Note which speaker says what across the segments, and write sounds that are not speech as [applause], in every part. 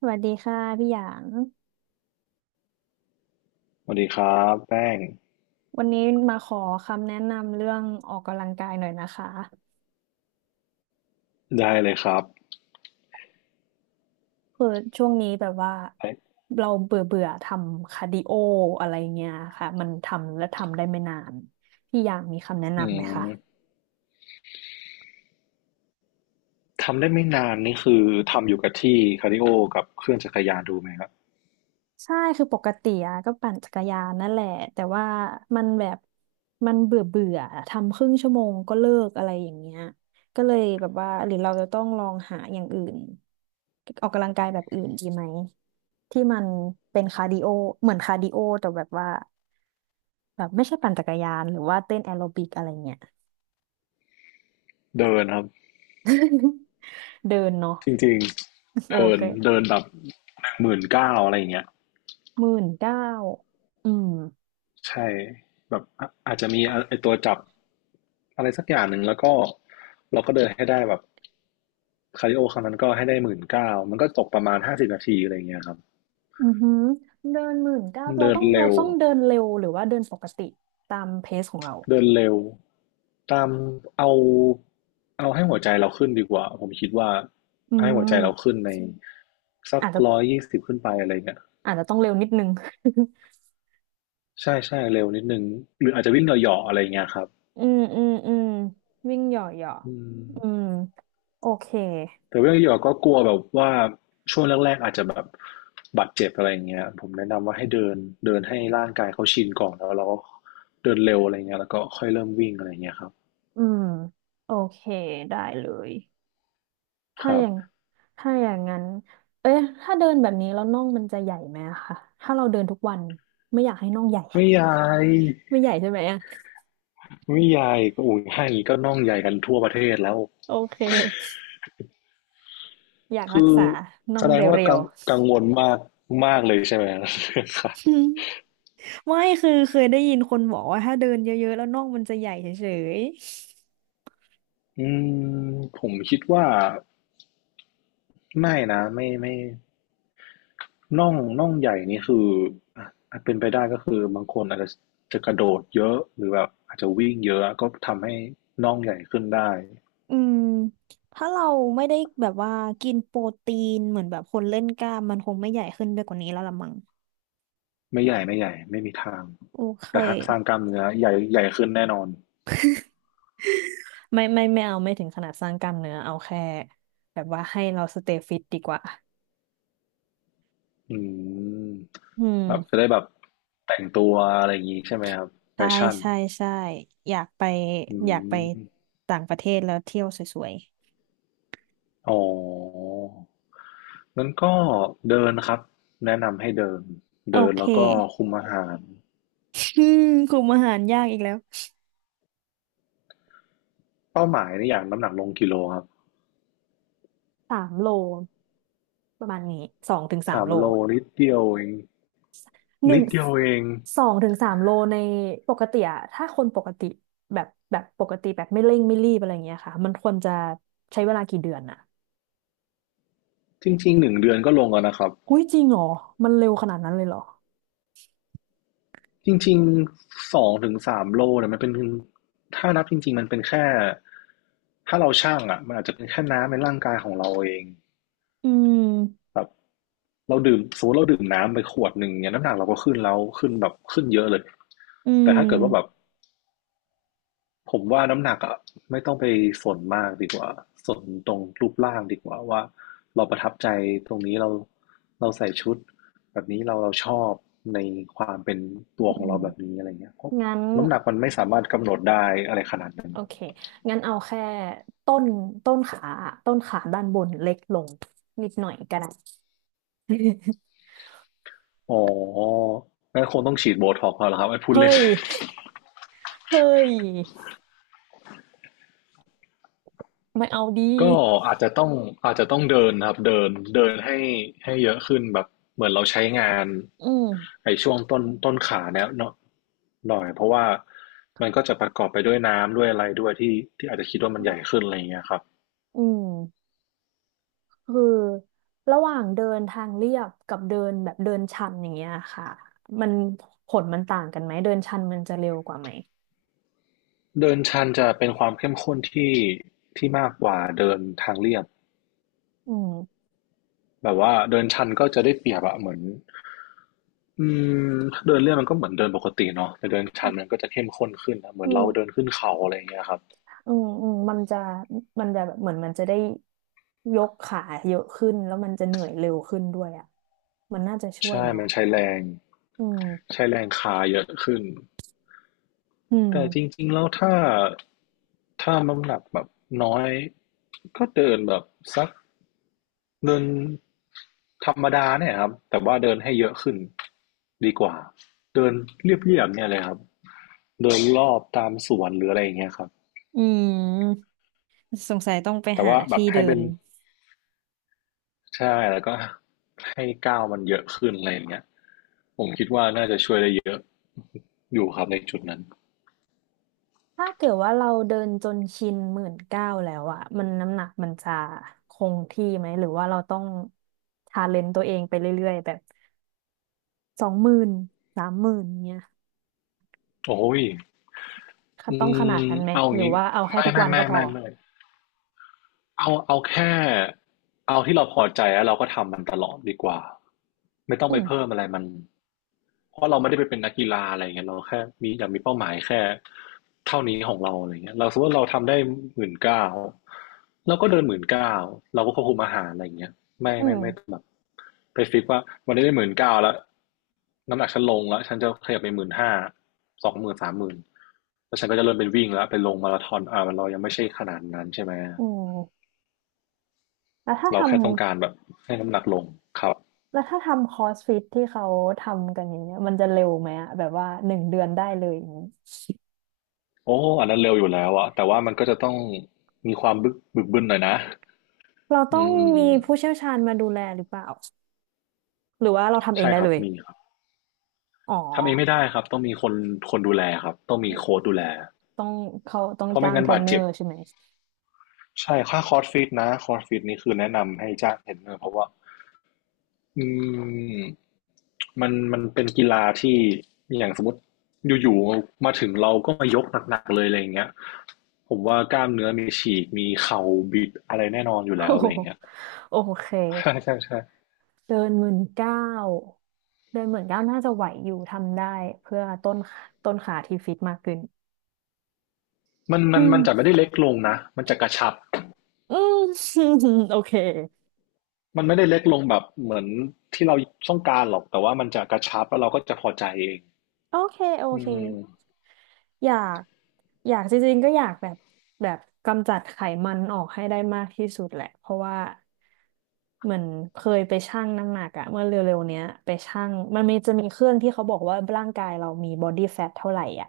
Speaker 1: สวัสดีค่ะพี่หยาง
Speaker 2: สวัสดีครับแป้ง
Speaker 1: วันนี้มาขอคำแนะนำเรื่องออกกำลังกายหน่อยนะคะ
Speaker 2: ได้เลยครับ
Speaker 1: คือช่วงนี้แบบว่า
Speaker 2: ไอ้
Speaker 1: เราเบื่อเบื่อทำคาร์ดิโออะไรเงี้ยค่ะมันทำและทำได้ไม่นานพี่หยางมีคำแนะ
Speaker 2: อื
Speaker 1: นำไหม
Speaker 2: ม
Speaker 1: คะ
Speaker 2: ทำได้ไม่นานนี่คือทำอยู่กับที่คาร์ดิโอกับเครื่องจักรยานดูไหมครับ
Speaker 1: ใช่คือปกติอะก็ปั่นจักรยานนั่นแหละแต่ว่ามันแบบมันเบื่อเบื่อทำครึ่งชั่วโมงก็เลิกอะไรอย่างเงี้ยก็เลยแบบว่าหรือเราจะต้องลองหาอย่างอื่นออกกำลังกายแบบอื่นดีไหมที่มันเป็นคาร์ดิโอเหมือนคาร์ดิโอแต่แบบว่าแบบไม่ใช่ปั่นจักรยานหรือว่าเต้นแอโรบิกอะไรเงี้ย
Speaker 2: เดินครับ
Speaker 1: [laughs] เดินเนาะ
Speaker 2: จริงๆ
Speaker 1: โอ
Speaker 2: เดิน
Speaker 1: เค
Speaker 2: เดินแบบ19,000อะไรอย่างเงี้ย
Speaker 1: 19,000อืม
Speaker 2: ใช่แบบอาจจะมีไอตัวจับอะไรสักอย่างหนึ่งแล้วก็เราก็เดินให้ได้แบบคาร์ดิโอครั้งนั้นก็ให้ได้หมื่นเก้ามันก็ตกประมาณ50 นาทีอะไรอย่างเงี้ยครับ
Speaker 1: อือหือเดิน19,000เรา
Speaker 2: เดิน
Speaker 1: ต้อง
Speaker 2: เร็
Speaker 1: เรา
Speaker 2: ว
Speaker 1: ต้องเดินเร็วหรือว่าเดินปกติตามเพซของเรา
Speaker 2: เดินเร็วตามเอาเอาให้หัวใจเราขึ้นดีกว่าผมคิดว่า
Speaker 1: อื
Speaker 2: ให้หัวใจเรา
Speaker 1: ม
Speaker 2: ขึ้นในสัก
Speaker 1: อาจจะ
Speaker 2: 120ขึ้นไปอะไรเงี้ย
Speaker 1: อาจจะต้องเร็วนิดนึง [laughs]
Speaker 2: ใช่ใช่เร็วนิดนึงหรืออาจจะวิ่งเหยาะๆอะไรเงี้ยครับ
Speaker 1: อืมอืมอืมวิ่งเหย่อเหย่อ
Speaker 2: อืม
Speaker 1: อืมโอเค
Speaker 2: แต่วิ่งเหยาะๆก็กลัวแบบว่าช่วงแรกๆอาจจะแบบบาดเจ็บอะไรเงี้ยผมแนะนำว่าให้เดินเดินให้ร่างกายเขาชินก่อนแล้วเราก็เดินเร็วอะไรเงี้ยแล้วก็ค่อยเริ่มวิ่งอะไรเงี้ยครับ
Speaker 1: อืมโอเคได้เลย
Speaker 2: ค
Speaker 1: ถ้า
Speaker 2: รั
Speaker 1: อ
Speaker 2: บ
Speaker 1: ย่างถ้าอย่างนั้นเอ๊ะถ้าเดินแบบนี้แล้วน่องมันจะใหญ่ไหมอะคะถ้าเราเดินทุกวันไม่อยากให้น่องใหญ่
Speaker 2: ไม่
Speaker 1: อะ
Speaker 2: ยาย
Speaker 1: ไม่ใหญ่ใช่ไหมอะ
Speaker 2: วิยายก็อุ่นให้ก็น่องใหญ่กันทั่วประเทศแล้ว
Speaker 1: โอเคอยากรั
Speaker 2: คื
Speaker 1: ก
Speaker 2: อ
Speaker 1: ษาน่อ
Speaker 2: แส
Speaker 1: ง
Speaker 2: ดงว่า
Speaker 1: เรีย
Speaker 2: กั
Speaker 1: ว
Speaker 2: งกังวลมากมากเลยใช่ไหม [laughs] ค่ะ
Speaker 1: ๆ ไม่คือเคยได้ยินคนบอกว่าถ้าเดินเยอะๆแล้วน่องมันจะใหญ่เฉย
Speaker 2: [laughs] อืมผมคิดว่าไม่นะไม่ไม่น่องใหญ่นี่คืออ่ะอาจเป็นไปได้ก็คือบางคนอาจจะจะกระโดดเยอะหรือแบบอาจจะวิ่งเยอะก็ทำให้น่องใหญ่ขึ้นได้
Speaker 1: ๆอืมถ้าเราไม่ได้แบบว่ากินโปรตีนเหมือนแบบคนเล่นกล้ามมันคงไม่ใหญ่ขึ้นไปกว่านี้แล้วละมั้ง
Speaker 2: ไม่ใหญ่ไม่ใหญ่ไม่มีทาง
Speaker 1: โอเค
Speaker 2: แต่ถ้าสร้างกล้ามเนื้อใหญ่ใหญ่ขึ้นแน่นอน
Speaker 1: ไม่ไม่ไม่เอาไม่ถึงขนาดสร้างกล้ามเนื้อเอาแค่แบบว่าให้เราสเตย์ฟิตดีกว่า
Speaker 2: อืม
Speaker 1: อื
Speaker 2: แบบจะ
Speaker 1: ม
Speaker 2: ได้แบบแต่งตัวอะไรอย่างงี้ใช่ไหมครับแฟ
Speaker 1: ใช่
Speaker 2: ชั่น
Speaker 1: ใช่ใช่อยากไป
Speaker 2: อื
Speaker 1: อยากไป
Speaker 2: ม
Speaker 1: ต่างประเทศแล้วเที่ยวสวย
Speaker 2: อ๋องั้นก็เดินครับแนะนำให้เดิน
Speaker 1: ๆโอ
Speaker 2: เดิน
Speaker 1: เค
Speaker 2: แล้วก็คุมอาหาร
Speaker 1: [laughs] อืมกลุ่มอาหารยากอีกแล้ว
Speaker 2: เป้าหมายในอย่างน้ำหนักลงกิโลครับ
Speaker 1: สามโล ประมาณนี้สองถึงสาม
Speaker 2: สาม
Speaker 1: โล
Speaker 2: โลนิดเดียวเอง
Speaker 1: หนึ่
Speaker 2: นิ
Speaker 1: ง
Speaker 2: ดเดียวเอง
Speaker 1: สองถึงสามโลในปกติอะถ้าคนปกติแบบแบบปกติแบบไม่เร่งไม่รีบอะไรเงี้ยค่ะมันควรจะใช้เวลากี่เดือนอะ
Speaker 2: จริงๆ1 เดือนก็ลงแล้วนะครับ
Speaker 1: อุ้ยจริงเหรอมันเร็วขนาดนั้นเลยเหรอ
Speaker 2: จริงๆ2-3 โลเนี่ยมันเป็นถ้านับจริงๆมันเป็นแค่ถ้าเราช่างมันอาจจะเป็นแค่น้ำในร่างกายของเราเอง
Speaker 1: อืม
Speaker 2: แบบเราดื่มสมมติเราดื่มน้ำไปขวดหนึ่งเนี่ยน้ำหนักเราก็ขึ้นแล้วขึ้นแบบขึ้นเยอะเลย
Speaker 1: อื
Speaker 2: แต่ถ้าเกิดว่าแบบ
Speaker 1: ม
Speaker 2: ผมว่าน้ำหนักไม่ต้องไปสนมากดีกว่าสนตรงรูปร่างดีกว่าว่าเราประทับใจตรงนี้เราเราใส่ชุดแบบนี้เราเราชอบในความเป็นตัว
Speaker 1: อื
Speaker 2: ของ
Speaker 1: ม
Speaker 2: เราแบบนี้อะไรเงี้ยเพราะ
Speaker 1: งั้น
Speaker 2: น้ำหนักมันไม่สามารถกำหนดได้อะไรขนาดนั้น
Speaker 1: โอเคงั้นเอาแค่ต้นต้นขาอะต้นขาด้านบนเล็กลงนิดหน่อยก็ได้ [laughs]
Speaker 2: อ๋องั้นคงต้องฉีดโบท็อกซ์แล้วครับพูด
Speaker 1: เฮ้
Speaker 2: เล่น
Speaker 1: ย
Speaker 2: [laughs]
Speaker 1: เฮ้ยไม่เอาดี
Speaker 2: ก็อาจจะต้องอาจจะต้องเดินครับเดินเดินให้ให้เยอะขึ้นแบบเหมือนเราใช้งาน
Speaker 1: อืม
Speaker 2: ช่วงต้นขาเนี่ยเนาะหน่อยเพราะว่ามันก็จะประกอบไปด้วยน้ำด้วยอะไรด้วยที่ที่อาจจะคิดว่ามันใหญ่ขึ้นอะไรอย่างเงี้ยครับ
Speaker 1: อืม คือระหว่างเดินทางเรียบกับเดินแบบเดินชันอย่างเงี้ยค่ะมันผลมันต่างกันไหมเดินชันมันจะเร็วกว่าไหม
Speaker 2: เดินชันจะเป็นความเข้มข้นที่ที่มากกว่าเดินทางเรียบ
Speaker 1: อืม
Speaker 2: แบบว่าเดินชันก็จะได้เปรียบอะเหมือนอืมเดินเรียบมันก็เหมือนเดินปกติเนาะแต่เดินชันมันก็จะเข้มข้นขึ้นนะเหมื
Speaker 1: อื
Speaker 2: อนเรา
Speaker 1: ม
Speaker 2: เดินขึ้นเขาอะไรอย่างเงี้ยครับ
Speaker 1: อืมอืมมันจะมันจะแบบเหมือนมันจะได้ยกขาเยอะขึ้นแล้วมันจะเหนื่อยเร็วขึ้นด้วยอ่ะมันน่าจะช่วย
Speaker 2: ใช่
Speaker 1: เนาะ
Speaker 2: มันใช้แรง
Speaker 1: อืม
Speaker 2: ใช้แรงคาเยอะขึ้น
Speaker 1: อืม
Speaker 2: แต่จริงๆ แล้วถ้าน้ำหนักแบบน้อยก็เดินแบบสักเดินธรรมดาเนี่ยครับแต่ว่าเดินให้เยอะขึ้นดีกว่า เดินเรียบๆเนี่ยเลยครับเดินรอบตามสวนหรืออะไรอย่างเงี้ยครับ
Speaker 1: อืมสงสัยต้องไป
Speaker 2: แต่
Speaker 1: หา
Speaker 2: ว่าแบ
Speaker 1: ที่
Speaker 2: บ
Speaker 1: เดิ
Speaker 2: ให้เป็
Speaker 1: น
Speaker 2: นใช่แล้วก็ให้ก้าวมันเยอะขึ้นอะไรอย่างเงี้ยผมคิดว่าน่าจะช่วยได้เยอะอยู่ครับในจุดนั้น
Speaker 1: ถ้าเกิดว่าเราเดินจนชินหมื่นเก้าแล้วอะมันน้ำหนักมันจะคงที่ไหมหรือว่าเราต้องชาเลนจ์ตัวเองไปเรื่อยๆแบบ20,000 30,000เนี้ย
Speaker 2: โอ้ยอื
Speaker 1: ต้องขนาด
Speaker 2: ม
Speaker 1: นั้นไหม
Speaker 2: เอาอ
Speaker 1: ห
Speaker 2: ย่าง
Speaker 1: รือ
Speaker 2: นี้
Speaker 1: ว่าเอาแค่
Speaker 2: ไม่
Speaker 1: ทุก
Speaker 2: ไม่
Speaker 1: วัน
Speaker 2: ไม่
Speaker 1: ก็พอ
Speaker 2: ไม่ไม่ เอาแค่เอาที่เราพอใจแล้วเราก็ทำมันตลอดดีกว่าไม่ต้อง
Speaker 1: อื
Speaker 2: ไป
Speaker 1: ม
Speaker 2: เพิ่มอะไรมันเพราะเราไม่ได้ไปเป็นนักกีฬาอะไรเงี้ยเราแค่มีอยากมีเป้าหมายแค่เท่านี้ของเราอะไรเงี้ยเราสมมติว่าเราทำได้หมื่นเก้าเราก็เดินหมื่นเก้าเราก็ควบคุมอาหารอะไรเงี้ยไม่
Speaker 1: อื
Speaker 2: ไม่
Speaker 1: ม
Speaker 2: ไม่ไม่แบบไปฟิกว่าวันนี้ได้หมื่นเก้าแล้วน้ำหนักฉันลงแล้วฉันจะขยับไป15,00020,00030,000แล้วฉันก็จะเริ่มเป็นวิ่งแล้วไปลงมาราธอนอ่ามันเรายังไม่ใช่ขนาดนั้นใช่ไหม
Speaker 1: อืมแล้วถ้าท
Speaker 2: เราแค่ต้องการแบบให้น้ำหนักลงครับ
Speaker 1: แล้วถ้าทำคอสฟิตที่เขาทำกันอย่างเงี้ยมันจะเร็วไหมอะแบบว่า1 เดือนได้เลยอย่างงี้
Speaker 2: โอ้อันนั้นเร็วอยู่แล้วอะแต่ว่ามันก็จะต้องมีความบึนหน่อยนะ
Speaker 1: เราต้อ
Speaker 2: อื
Speaker 1: งมี
Speaker 2: ม
Speaker 1: ผู้เชี่ยวชาญมาดูแลหรือเปล่าหรือว่าเราทำเอง
Speaker 2: ใช่
Speaker 1: ได้
Speaker 2: ครั
Speaker 1: เล
Speaker 2: บ
Speaker 1: ย
Speaker 2: มีครับ
Speaker 1: อ๋อ
Speaker 2: ทำเองไม่ได้ครับต้องมีคนดูแลครับต้องมีโค้ชดูแล
Speaker 1: ต้องเขาต้อง
Speaker 2: เพราะไม่
Speaker 1: จ้าง
Speaker 2: งั้
Speaker 1: เท
Speaker 2: น
Speaker 1: ร
Speaker 2: บา
Speaker 1: น
Speaker 2: ด
Speaker 1: เนอ
Speaker 2: เจ็บ
Speaker 1: ร์ใช่ไหม
Speaker 2: ใช่ค่าคอร์สฟิตนะคอร์สฟิตนี่คือแนะนำให้จ้างเทรนเนอร์เพราะว่า อืมมันเป็นกีฬาที่อย่างสมมติอยู่ๆมาถึงเราก็มายกหนักๆเลยอะไรอย่างเงี้ยผมว่ากล้ามเนื้อมีฉีกมีเข่าบิดอะไรแน่นอนอยู่
Speaker 1: โอ้
Speaker 2: แล้วอะ
Speaker 1: โห
Speaker 2: ไรอย่างเงี้ย [laughs]
Speaker 1: [laughs] โอเค
Speaker 2: ใช่ใช่ใช่
Speaker 1: เดิน19,000เดินหมื่นเก้าน่าจะไหวอยู่ทำได้เพื่อต้นขาที่ฟิตมากขึ้น
Speaker 2: มัน
Speaker 1: อื
Speaker 2: มัน
Speaker 1: ม
Speaker 2: มันจะไม่ได้เล็กลงนะมันจะกระชับ
Speaker 1: [laughs] อืม [laughs] โอเค
Speaker 2: มันไม่ได้เล็กลงแบบเหมือนที่เราต้องการหรอกแต่ว่ามันจะกระชับแล้วเราก็จะพอใจเอง
Speaker 1: โอเคโอ
Speaker 2: อื
Speaker 1: เค
Speaker 2: ม
Speaker 1: อยากอยากจริงๆก็อยากแบบแบบกำจัดไขมันออกให้ได้มากที่สุดแหละเพราะว่าเหมือนเคยไปชั่งน้ำหนักอะเมื่อเร็วๆเนี้ยไปชั่งมันมีจะมีเครื่องที่เขาบอกว่าร่างกายเรามีบอดี้แฟทเท่าไหร่อะ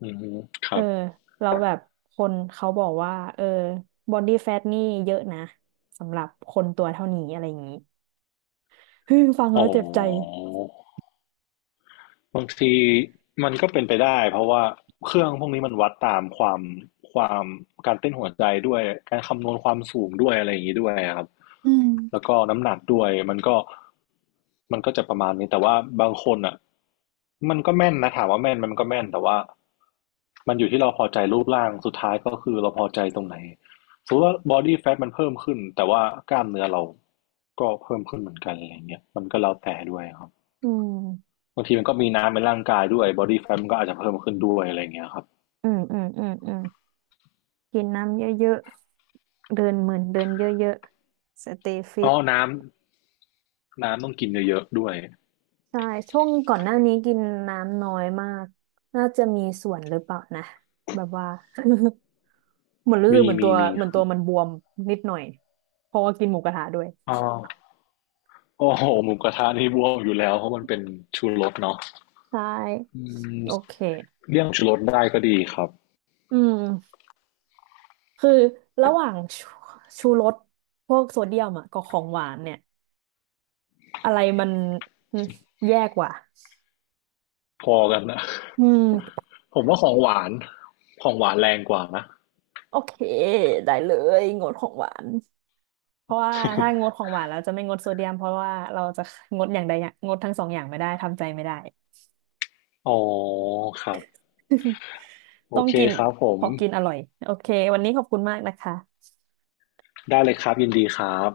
Speaker 2: อืมค
Speaker 1: เอ
Speaker 2: รั
Speaker 1: อ
Speaker 2: บ
Speaker 1: เราแล้วแบบคนเขาบอกว่าเออบอดี้แฟทนี่เยอะนะสำหรับคนตัวเท่านี้อะไรอย่างนี้ [laughs] ฮึมฟัง
Speaker 2: อ๋อ
Speaker 1: แล้วเจ็บใจ
Speaker 2: บางทีมันก็เป็นไปได้เพราะว่าเครื่องพวกนี้มันวัดตามความความการเต้นหัวใจด้วยการคำนวณความสูงด้วยอะไรอย่างนี้ด้วยครับ
Speaker 1: อื
Speaker 2: แล้
Speaker 1: ม
Speaker 2: วก็น้ำหนักด้วยมันก็จะประมาณนี้แต่ว่าบางคนอ่ะมันก็แม่นนะถามว่าแม่นมมันก็แม่นแต่ว่ามันอยู่ที่เราพอใจรูปร่างสุดท้ายก็คือเราพอใจตรงไหนสมมติว่าบอดี้แฟทมันเพิ่มขึ้นแต่ว่ากล้ามเนื้อเราก็เพิ่มขึ้นเหมือนกันอะไรเงี้ยมันก็แล้วแต่ด้วยครับ
Speaker 1: อืม
Speaker 2: บางทีมันก็มีน้ำในร่างกายด้วย body fat มันก็อาจจะเพิ่มขึ้นด้วยอะไรอย่างเงี้ยครับ
Speaker 1: อืมอืมอืมอืมกินน้ำเยอะๆเดินเหมือนเดินเยอะๆสเตย์ฟิ
Speaker 2: อ๋
Speaker 1: ต
Speaker 2: อน้ำต้องกินเยอะๆด้วย
Speaker 1: ใช่ช่วงก่อนหน้านี้กินน้ำน้อยมากน่าจะมีส่วนหรือเปล่านะแบบว่า [laughs] เหมือนรู้สึกเหมือนตัว
Speaker 2: มี
Speaker 1: เหมือ
Speaker 2: ค
Speaker 1: น
Speaker 2: รั
Speaker 1: ตั
Speaker 2: บ
Speaker 1: วมันบวมนิดหน่อยเพราะว่ากินหมูกระทะด้วย
Speaker 2: อ๋อโอ้โหหมูกระทะนี่บวมอยู่แล้วเพราะมันเป็นชูรสเนาะ
Speaker 1: ใช
Speaker 2: อื
Speaker 1: ่
Speaker 2: ม
Speaker 1: โอเค
Speaker 2: เลี่ยงชูรสได้ก็ดีครับ
Speaker 1: อืม คือระหว่างชูรสพวกโซเดียมอ่ะกับของหวานเนี่ยอะไรมันอืมแยกกว่า
Speaker 2: พอกันนะ
Speaker 1: อืม
Speaker 2: ผมว่าของหวานแรงกว่านะ
Speaker 1: โอเคได้เลยงดของหวานเพราะว่าถ้างดของหวานเราจะไม่งดโซเดียมเพราะว่าเราจะงดอย่างใดอย่างงดทั้งสองอย่างไม่ได้ทำใจไม่ได้
Speaker 2: อ๋อครับ
Speaker 1: [laughs]
Speaker 2: โอ
Speaker 1: ต้อง
Speaker 2: เค
Speaker 1: กิน
Speaker 2: ครับผ
Speaker 1: ข
Speaker 2: ม
Speaker 1: อกินอร่อยโอเควันนี้ขอบคุณมากนะคะ
Speaker 2: ได้เลยครับยินดีครับ